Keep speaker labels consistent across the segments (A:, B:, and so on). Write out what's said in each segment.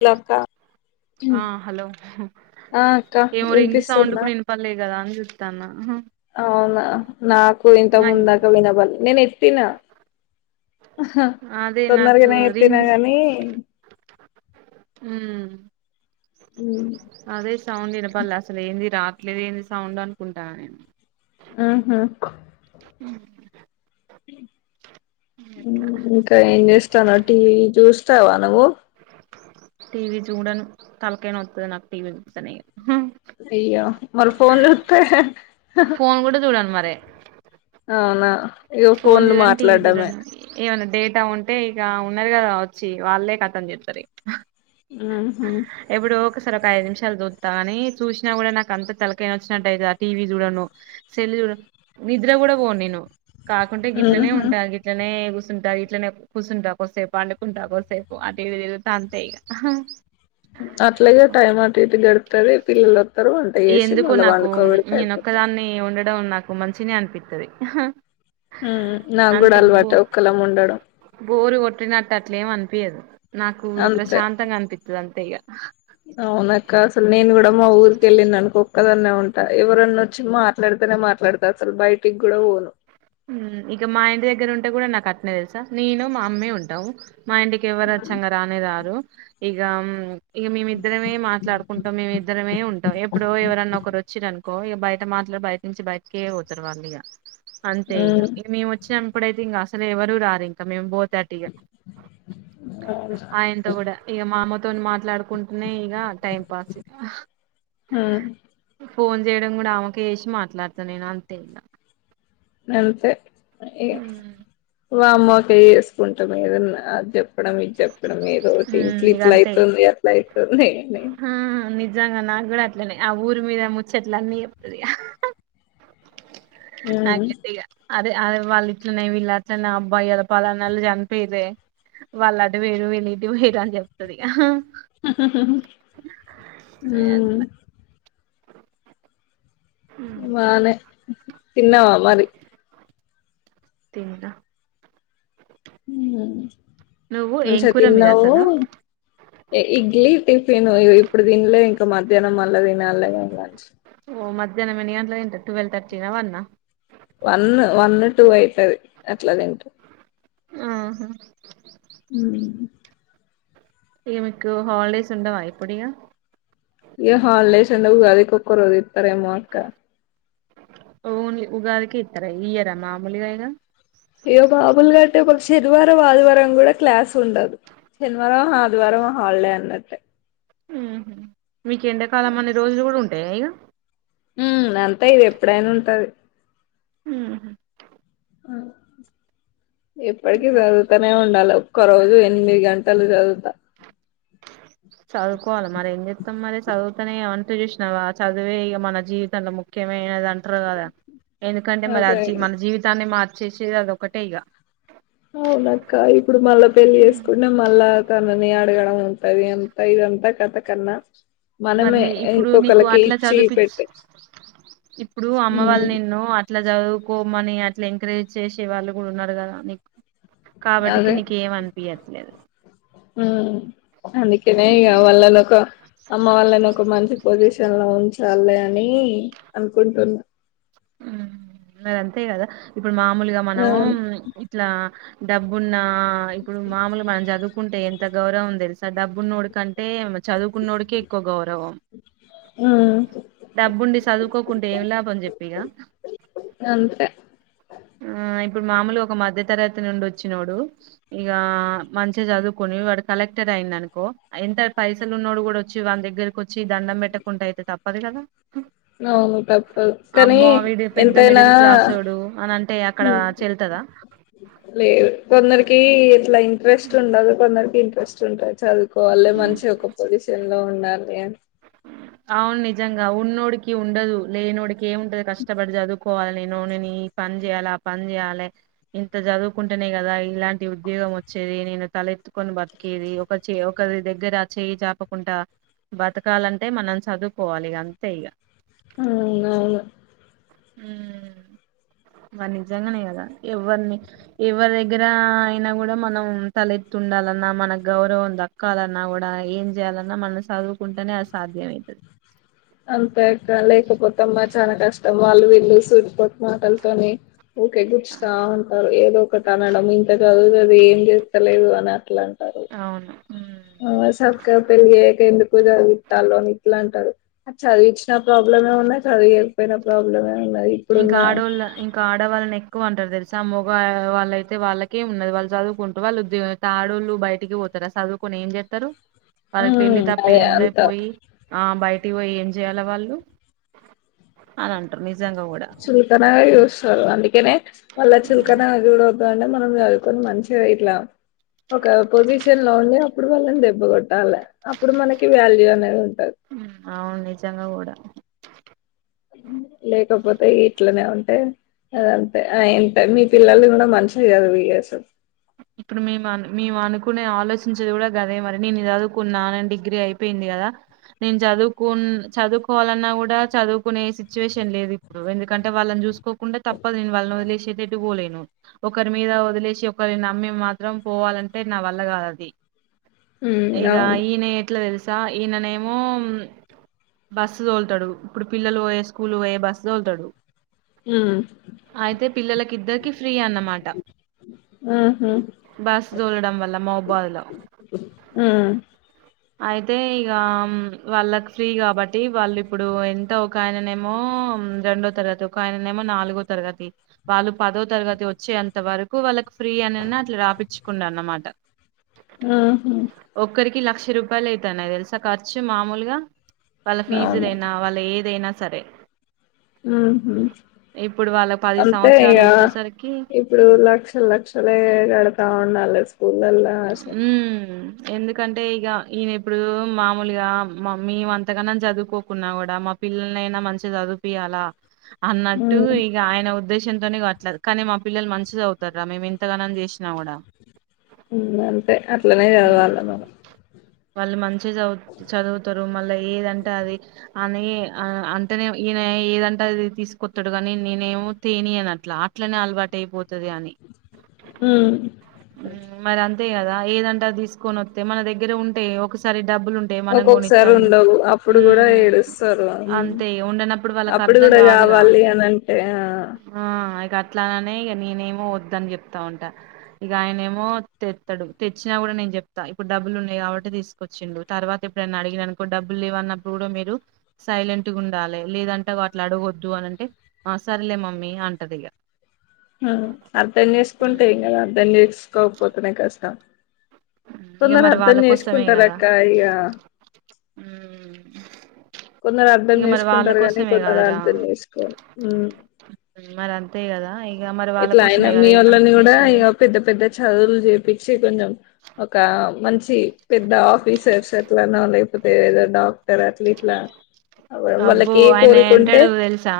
A: Hello అక్క
B: ఆ hello
A: ఆ అక్క
B: ఏమో రింగ్ సౌండ్
A: వినిపిస్తుందా
B: కూడా వినపళ్లేదు కదా అని చూస్తు చూస్తాన్న
A: అవునా నాకు ఇంత
B: నాకు
A: ముందాకా వినపళ్ళ నేను ఎ ఎత్తిన
B: అదే నాకు
A: తొందరగనే
B: రింగ్
A: ఎత్తినా గానీ
B: హ అదే సౌండ్ విన వాళ్ళు అసలు ఏంది రాట్లేదు ఏంది సౌండ్ అనుకుంటాన నేను
A: ఆహా
B: ఉ
A: ఇంకా ఏం చేస్తాను టీవీ చూస్ [unintelligible] ఇవా నువ్వు
B: టీ వి చూడను తలకాయ నొత్తది నాకు టీ వి చూస్తనే ఇక
A: ఇగ మరి ఫోన్ లు వస్తే
B: ఫోన్ కూడా చూడను మరి సే [unintelligible]
A: అవునా ఇగ
B: ఫోన్
A: ఫోన్లు
B: చూడండి టీవీ
A: మాట్లాడమే
B: చూడండి ఏమన్నా డేటా ఉంటా ఉంటే టే ఇక ఉన్నరిగా వచ్చి వాళ్ళే కథం చేతారు ఇక
A: హ
B: ఎప్పుడో ఒకసారి ఒక ఐదు నిమిషాలు చూత్తా కాని చూసినా కూడా నాకు అంత తలకాయి నొచ్చినట్టుయితది. ఆ టీవీ చూడను, సెల్ చూడను, నిద్ర కూడా పోను నేను. కాకుంటే గిట్లనే
A: ఉహు
B: ఉంటా గిట్లనే కూస్ కూర్చంటా ఇట్లనే కూర్చుంటా కొద్దీసేపు పండుకుంటా కొద్దీసేపు అటు ఇటు తిరుగుతా అంతే ఇక
A: అట్లాగే టైమ్ అటు ఇటు గడిపి ంటద పిల్లలు వస్తారు వంట చేసి
B: ఎందుకో
A: మళ్ళా
B: నాకు
A: వండుకోబెడితే
B: నేను
A: అయిపోతది
B: ఒక్కదాన్ని ఉండడం నాకు మంచినే అనిపిస్తది
A: ఉ నాకు కూడా అలవాటు ఒకలం ఉండడం
B: పుట్టినట్టు అట్లా ఏం అనిపియదు నాకు
A: అంతే
B: ప్రశాంతంగా అనిపిస్తది అంత్ తేగా
A: అవునక్క అసలు నేను కూడా మా ఊరిక వెళ్ళిిన్ అనుకొ ఒక్కదనే ఉంటా ఎవరన్నా వచ్చి మాట్లాడితేనే మాట్లాడతా అసలు బయటికి కూడా పోను
B: హ్మ్ ఇక మా ఇంటి దగ్గర ఉంటే కూడా నాకు అట్నే తెలుసా నేను మా అమ్మే ఉంటామ్ మా ఇంటికి ఎవరు అచ్చంగా రానే రారు ఇగ మ్ ఇక మేమిద్దరమే మాట్లాడుకుంటాం మేమి ఇద్దరమే ఉంటాం ఎప్పుడుో ఎవరన్న ఒకరు వచ్చిరనుకో కో బయట మాట్లాడ్ బయట నుంచి బయటకే పోతారు వాళ్ళు ఇగ అంతే ఇగ ఇంక మేమ్ వచ్చాం ఇప్పుడైతే ఇంగ అసలు ఎవరుూ రారు ఇంక మేం పో థర్టీగా ఆయనతో కూడా ఇక మామ్మతో మాట్లాడుకుంటూనే ఇక టైం పాసు
A: ఉమ్
B: ఫోన్ చేయడం కూడా ఆమెకు చేసి మాట్లాడతాను నేను అంతే ఇగ
A: అంతే ఏ వామ్ మోకా చేసుకుంటాం ఏదన్నా అద్ చే చెప్పడం ఇది చెప్పడం ఏదోటి
B: హ్మ్
A: ఇట్ల
B: ఇక
A: ఇట్ల
B: అంతే
A: అయితుంది అట్ల అవుతుంది అని
B: ఆ నిజంగా నా కూడాడ అట్లనే ఆ ఊరి మీద ముచ్చట్ల అన్నీ చెప్పుతాది ఆ హా [unintelligible] అదే అదే వాళ్ళు ఇట్లనే వీళ్ళట్లనే అబ్బాయి అద పలనోళ్ళు చనిపోయిరే వాళ్ళు అటు పోయిరు వీళ్ళు ఇటు పోయిరు అని చెప్తది
A: ఆహా ఆహా
B: అట్లా
A: ఉమ్
B: ఉమ్.
A: బనే తిన్నావా మరి
B: తిన్న
A: హ్మ్
B: నువ్వు ఏంకూర మీది అస్సలు
A: ఇ ఇడ్లీ టిఫిన్ ఇద్ ఇప్పుడు తినిలే ఇంకా మధ్యానం మల్లా తినలీ ఆ లంచ్
B: ఓ మధ్యానం ఎన్ని గంటలకు తింటావ్ టూవెల్ థర్టీ నా వన్ ఆ
A: వన్ వన్ టూ అవుతుది అట్లా తింటా
B: ఆహా
A: ఉ
B: ఈ మీకు హాాలిడేస్ ఉండావా ఇప్పుడు ఇగ
A: ఏ హాలిడేస్ ఉండవు గాది ఒకక రోజే సరే మొక్క
B: కిత్ ర ఇయరా మామూలుగా ఇగ
A: ఇగ మాములుగా అంటే ఒక శనివారం ఆదివారం కూడా క్లాస్ ఉండదు శనివారం ఆదివారం హాలిడే అన్నట్టే
B: ఉహు మీకెండాకాలం అన్ని రోజులు కూడా ఉంటంది ఏయిగా
A: ఉ అంత అంతా ఇది ఎప్పుడైనా ఉంటది
B: ఆ
A: [unintelligible] ఇప్పటికి చదుగువుతనే ఉండాలి ఒక్క రోజు ఎనిమిది గంటలు చదువుతా
B: చదువుకోవాలి మరి ఏం చెప్ మత్తమ్ మరి చదువుతా చూసిన చదివే ఇక మన జీవితంలో ముఖ్యమైనద కదా ఎందుకంటే
A: అదే
B: మరి మన జీవితాన్ని చేసేది ఏడు ఒకటె ఇగ
A: అవున అక్కయి ఇప్పుడు మళ్ళా పెళ్ళి చేేసుకుంటే మళ్ళా నని ఆడుగా ఉతాది అంత ఇదంతా కథ కన్నా మనమే
B: మరి ఇప్పుడు నీకు
A: ఇంకొకరికి
B: అట్లా
A: ఇచ్చి
B: చదివుపిచ్చ
A: పెట్టే
B: ఇప్పుడు అమ్మ వాళ్ళ
A: ఉమ్
B: నిన్ను అట్లా చదువుకో మని అట్లా ఎంకరేజ్ చేసే వాళ్ళు కూడా ఉన్నారు కదా నీకు కాబట్టికి
A: అదే
B: నీకేం అనిపించట్లేదు
A: ఉమ్ అందుకేనే ఇక వాళ్ళని ఒక అమ్మ వాళ్ళని ఒక మంచి పొజిషన్ లో ఉంచి ఉంచాలి అని అనుకుంటున్నా
B: ఉ అంతే కదా ఇప్పుడు మామూలుగా
A: ఆ
B: మనము ఇట్లా డబ్బున్న ఇప్పుడు మామూలుగా మనం చదువుకుంటే ఎంత గౌరవం తెలుసా డబ్బున్నోడుకంటే చదువుకున్నోడికే ఎక్కువ గౌరవం
A: ఉమ్
B: డబ్బుండి చదువుకోకుంటే ఏం లాభంని చెప్ప
A: అంతే
B: ఆ ఇప్పుడు మామూలు ఒక మధ్య తరగతి నుండి వచ్చినోడు ఇక మంచిగా చదువుకుని వాడు కలెక్టర్ అయింది అనుకో ఎంత పైసలు ఉన్నాడు కూడా వచ్చి వాళ దగ్గరకి వచ్చి దండం పెట్టకుండా అయితే తప్పదు కదా
A: అవును తప్పదు కానీ
B: అబ్బా వీడు పెద్ద
A: ఎంతైనా
B: మిడిల్ క్లాసోడు అని అంటే అక్కడ చెల్తదా
A: లే వందరి క ఇట్లా ఇంట్రెస్ట్ ఉండాలి కొందరికి ఇంట్రెస్ట్ ఉంటా చాల వాళ్ళే మంచిగ ఒక పొజిషన్ లో ఉ [unintelligible]
B: అవును నిజంగా ఉన్నోడికి ఉండదు లేనోడికే ఉంటది కష్టపడి చదువుకోవాలి నేను నేను ఈ పని చేయ్యాలి ఆ పని చేయాలి ఇంత చదువుకుంటేనే కదా ఇలాంటి ఉద్యోగం వచ్చేది నేను తలెత్తుకొని బతికేది ఒక చే ఒకరి దగ్గర చేయి చాపకుండా బ బ్రతకాలంటే మనం చదువుకోవాలి అంతే ఇక
A: అవునవును
B: మరి నిజంగానే కదా ఎవరిని ఎవరి దగ్గర అయినా కూడా మనం తలెత్తుండాలన్నా మన గౌరవం దక్కాలన్నా కూడా ఏం చేయాలన్నా మనం చదువుకుంటేనే అది సాధ్యమవుతుంది
A: అంతే అక్క లేకపోతే మరి చాలా కష్టం వాళ్ళు వీళ్ళు సూటు పోటు మాటలతోని ఊకే గుచ్చుతా ఉంటరు ఏదో ఒకటి అనడం ఇంత చదువు చదివి కద ఏం చేస్తలేవు అని అట్లా అంటారు
B: అవును ఉమ్
A: ఆ సక్కగా పెళ్ళిజేయక ఎందుకు చదివిస్తాళ్ళు అని ఇట్ల అంటారు అటు చదివిచ్చిన ప్రాబ్లమే ఉన్నది చదివియకపోయినా ప్రాబ్లెమ్
B: ఇంకా ఆడోళ్ళ ఇంకా ఆడవాళ్ళని ఎ ఎక్కువ అంటరు తెలుసా ఆ మొగ వాళ్ళయితే వాళ్ళకే ఉన్నది వాళ్ళు చదువుకుంటరు వాళ్ళు ఉద్యోగం చేస్తరు ఆడోళ్లు బయటికి పోతరా చదువుకొని ఏం చేస్తరు వాళ్ళకి పెళ్ళి
A: ఉమ్
B: తప్ప
A: అదే
B: ఏమున్నది
A: అంత
B: పోయి టికీ పోయి ఏం చేయాల వాళ్ళు అని అంటరు
A: చులకన గా చూస్తారు చదవాలి వాళ్ళని చులకనగా చూడొద్దు అని మనం చదువుకొని మంచిగ ఇట్లా ఒక పొజిషన్ లో ఉండి ఇప్పుడు వాళ్ళని దెబ్బకొట్ ట్టాలా అప్పుడు మనకి వ్యాల్యూ అనేది ఉంటది
B: ఉమ్, అవును నిజంగా కూడా
A: లేకపోతే ఇట్లనే ఉంటే అదంతే ఎంత మీ పిల్లలకి కూడా మంచిష కాదు [unintelligible]
B: ఇప్పుడు మేము మేము అనుకునే ఆలోచించేది కూడా గదే మరి నేను చదువుకున్నా నేను డిగ్రీ అయిపోయింది కదా నేను చదువుకు చదువుకోవాలన్నా కూడా చదువుకునే సిచ్యువేషన్ లేదు ఇప్పుడు కంటే వాళ్ళని చూసుకోకుండా తప్పదు నేను వాళ్ని వదిలేసి ఏటేటు పోలేను ఒకరి మీద వదిలేసి ఒకరి న మమ్మీ మాత్రం పోవాలంటే నా వల్ల కాదది
A: ఉమ్
B: ఇక
A: అవును
B: ఈనె ఎట్ల తెల్సా స ఈయననేమో బస్సు తోలుతడు ఇప్పుడు పిల్లలు పోయే స్కూల్ పోయే బస్సు తోలుతడు
A: ఉమ్
B: అయితే పిల్లలకిద్దరికీ ఫ్రీ అన్నమాట
A: ఉహు
B: బస్ తోలడం వల్ల మౌబాదులో
A: ఉమ్
B: అయితే ఇక వాళ్ళకి ఫ్రీ కాబట్టి వాళ్ళు ఇప్పుడు ఎంత ఒక ఆయననేమో రెండో తరగతి ఒక ఆయననేమో నాలుగో తరగతి వాళ్ళు పదో తరగతి వచ్చేంత వరకు వాళ్ళకి ఫ్రీ అనే అట్లా రాపిచుకున అన్నమాట
A: ఆహ
B: ఒక్కరికి లక్ష రూపాయలు అవుతన్నయి తెలుసా ఖర్చు మామూలుగా వాళ్ళ
A: అవును
B: ఫీజులయినా వాళ్ళ ఏ దేనా సరే
A: ఉహు
B: ఇప్పుడు వాళ్ళ పది
A: అంతే ఇక
B: సంవత్సరాలు వచ్చేసరికి
A: ఇప్పుడు లక్షలు లక్షలు కడతా ఉల స్కూల్లాల్
B: హ్మ్ ఎందుకంటే ఇక ఈయన ఇప్పుడు మామూలుగా మే అంతకన్నా చదువుకోకున్నా కూడా మా పిల్లల్నియినా మంచిగా చదువుపియాలా అన్నట్టు
A: ఉమ్
B: ఇక ఆయన ఉద్దేశం ఎనే కాట్లేదు కానీ మా పిల్లలు మంచిది అవుతారా మేము ఎంతగానని చేసినా కూడా
A: అంతే అట్లనే చదవాల మనం
B: వాళ్ మంచి వచ్చ చదువు చదువుతారు మళ్ళా ఏదంటే అది అని అంటేనే ఈయన ఏదంటే అది తీసుకొస్తాడు కానీ నేనమో తేని అన అట్లా అట్లనే అలవాటు అయిపోచ్చ ఇస్తుని
A: ఉమ్
B: అంతే కదా ఏదంటా తీసుకొని వస్తే మన దగ్గర ఉంటే ఒకసారి డబ్బులు ఉంటే మనం
A: ఒక్కొక్కసారి
B: గొనిత్తం
A: ఉండవు అప్పుడు కూడా
B: మ్మ్
A: ఏడుస్తారు
B: అంతే ఉండనప్పుడు వాళ్ళకి
A: అప్పుడు
B: అర్ధం
A: కూడా
B: కాదుగా
A: కావాలి అని అంటే ఆ
B: ఆ ఇక అట్లాననే ఇక నేనేమో వద్ద అని చెప్తా ఉంట ఇక ఆయన ఏమో తెత్తాడు తెచ్చినా కూడా నేను చెప్తా ఇప్పుడు డబ్బులు ఉన్నాయి కాబట్టి తీసుకొచ్చిండు తర్వాత ఇప్పుడు నేను అడిగిన అనుకో డబ్బులు లేవ అన్నప్పుడు కూడా మీరు సైలెంట్గా ఉండాలి లేదంట అట్లా అడగొద్దు అనంటే సరేలే మమ్మీ అంటారు ఇక
A: అర్ధం చేసుకుంటేం కదా అర్ధం చేసుకోకపోతున్నాయి కష్ట త
B: ఇక
A: కొందరు
B: మరి
A: అర్థం
B: వాళ్ళ కోసమే
A: చేసుకుంటారు
B: కదా
A: అక్క ఇక
B: ఉమ్.
A: కొందరు అర్థం
B: ఇక మరి వాళ్ళ
A: చేసుకుంటారు కానీ
B: కోసమే
A: కొందరు
B: కదరా
A: అర్థం చేసుకోని
B: అంత కదా మరి వాళ్ళ
A: ఎట్లా అయినా
B: కోసమే
A: మీ
B: కదా ఇదంతా
A: వాళ్ళని కూడా ఇ
B: చేసేది
A: పెద్ద పెద్ద చదువులు చెపి కొంచెం ఒక మంచి పెద్ద సేర్షట్ల ఉల పోతే ఏదైనా
B: అబ్బో
A: ఏ
B: ఆయన
A: కోరికుంటే
B: అంటాడు తెలుసా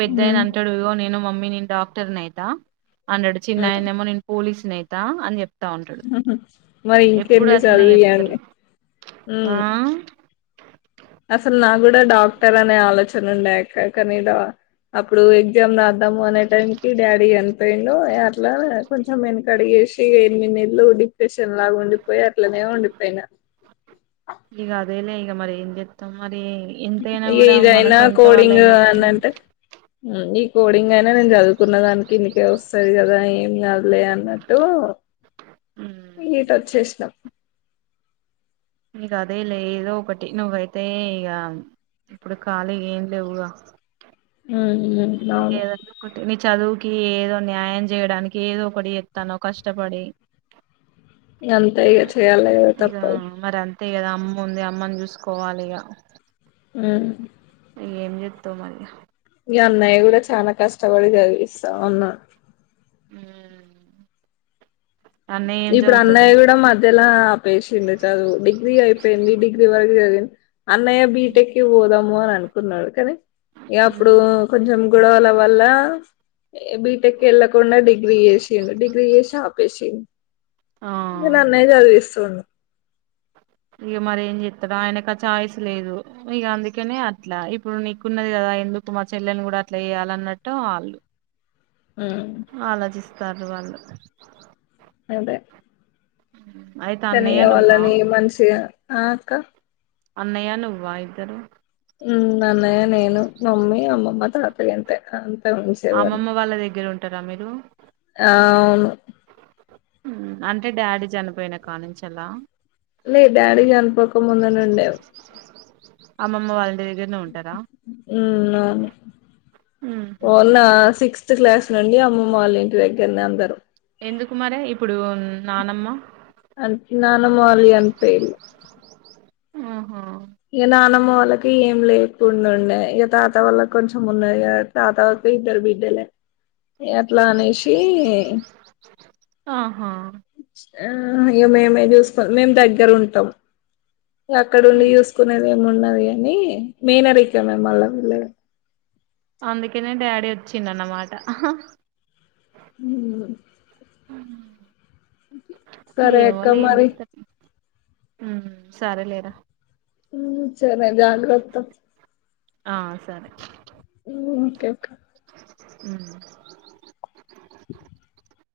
B: పెద్ద అయన అంటాడు నేను మమ్మీ మీ డాక్టర్ నైతే అన్న్రడు చిన్నయందేమో నేను పోలీసు స్నేహతా అని చెప్ప
A: మరి ఇంకేసార్లు
B: అట్లనే చెప్తారు
A: చదువిడి
B: ఆ
A: అసలు నా కూడా డాక్టర్ అనే ఆలోచన ఉండేక కానీ అప్పుడు ఎగ్జామ్ రాద్దాము అనే టైంకి డాడీ అనిపోయిడుో అట్లా కొంచెం వెనుకడిగేసి ఎనిమిది ఇళ్ళలు డిప్రెషన్ లాగా ఉండిపోయి అట్లనే ఉండిపోయిన
B: ఇక అదేలే ఈక మరి ఇందత్త మరి అది ఎంతైనా
A: ఇగ
B: కూడా మన
A: ఇదైనా
B: సొంత వాళ్ళు
A: కోడింగ్
B: అయినప్పుడు
A: అని అంటే ఈ కోడింగ్ అయినా నేను చదువుకున్న దానికి ఇందుకే వస్తుంది కదా ఏం కదిలే అన్నట్టు ఈట
B: మ్మ్
A: వచ్చేసినాం
B: నీక అదే లేదో ఒకటి నువ్వైతే ఇక ఇప్పుడు ఖాళీ ఏం లేవుక
A: హమ్
B: నద కొ నిచ చదువు ఏదో న్యాయం చేయడానికి ఏదో ఒకటి ఎస్తానో కష్టపడి
A: ఇగ అంతా ఇక చెయాలిగ
B: ఇక
A: తప్పదు
B: మరి అంతే కదా అమ్మ ఉంది. అమ్మని చూసుకోవాలి ఇగ.
A: ఉ
B: ఏం చెత్తావు మళ్ళీ
A: ఇగ అన్నయ్య కూడా చానా కష్టపడి చదివిస్తా ఉన్నాడ్
B: హ్మ్ ఊ
A: ఇప్పుడు అన్నయ్య కూడా మధ్యలో ఆపేసిండు. చదువు డిగ్రీ అయిపోయింది డిగ్రీ వరకు చదివిం అన్నయ్య బీటెక్ కి పోదం పోల అనుకున్నాడు కదా ఇగ అప్పుడు కొంచెం గొడవలు పళ్ళ బిటెక్ ఎళ్ళకుండా డిగ్రీ చేసిండు డిగ్రీ వేసి ఆపేసిన్
B: ఆ
A: ఇంకా నన్న అయితే తీస్తవ్ ఉన్
B: ఇక మరి ఏం చెత్తడు ఆయనకు ఆ చాయిస్ లేదు. ఇక అందుకనే అట్లా ఇప్పుడు నీకున్నది కదా. ఎందుకు మా చెల్లెని కూడా అట్ల చేయాలన్నట్టు. వాళ్ళు
A: ఉమ్,
B: ఆలోచిస్తారు వాళ్ళు
A: అదే
B: హ్మ్
A: తనీగా వాళ్ళని మనిషిగా ఆ అక్క
B: అన్నయ్యా నువ్వా ఇద్దరు
A: ఉం అన్నయ్య నేను మమ్మీ అమ్మమ్మ త ఇగ అంతే అన్
B: అమ్మమ్మ వాళ్ళ దగ్గర ఉంటర్ రా మీదు
A: అవును
B: ఉమ్ అంటే డాడీ చనిపోయినా కా నుంచి అలా
A: మే డాడీ కనపక ముందునుండే
B: అమ్మమ్మ వాల్లింటి దగ
A: ఉం అవును వోలా సిక్స్త్ క్లాస్ నుండి అమ్మ అమ్మ వాళ్ళ ఇంటి దగ్గరనే అందరు
B: ఎందుకు మారే ఇప్పుడు నానమ్మ
A: అకి నానమ్మ వాళ్ళు కనిపేలు
B: ఆహో
A: ఇక నానమ్మ వాళ్ళకి ఏం లేకుండా ఉండే ఇక తాత వాళ్ళకి కొంచెం ఉన్నాయిగ త తాత్ బిడ్డల్ బిడ్డలే అట్లా అనేసి
B: ఆహా
A: ఆ ఏమేమే చూసుకో మేము దగ్గర ఉంటాం అక్కడ ఉండి
B: ఉమ్.
A: యూస్ కునేది ఏమి ఉన్నది అని మేనరికమే మల్ల వీళ్ళది
B: అందుకనే డాడీ వచ్చిండు అన్నమాట
A: అ
B: ఏమల్ల ఏం చెప్తారు హుమ్ సరే లేరా
A: ఊమ్ సరే జాగ్రత్త
B: ఆ సరే
A: హూమ్ ఓకే ఒకే
B: హుమ్
A: [inaudible]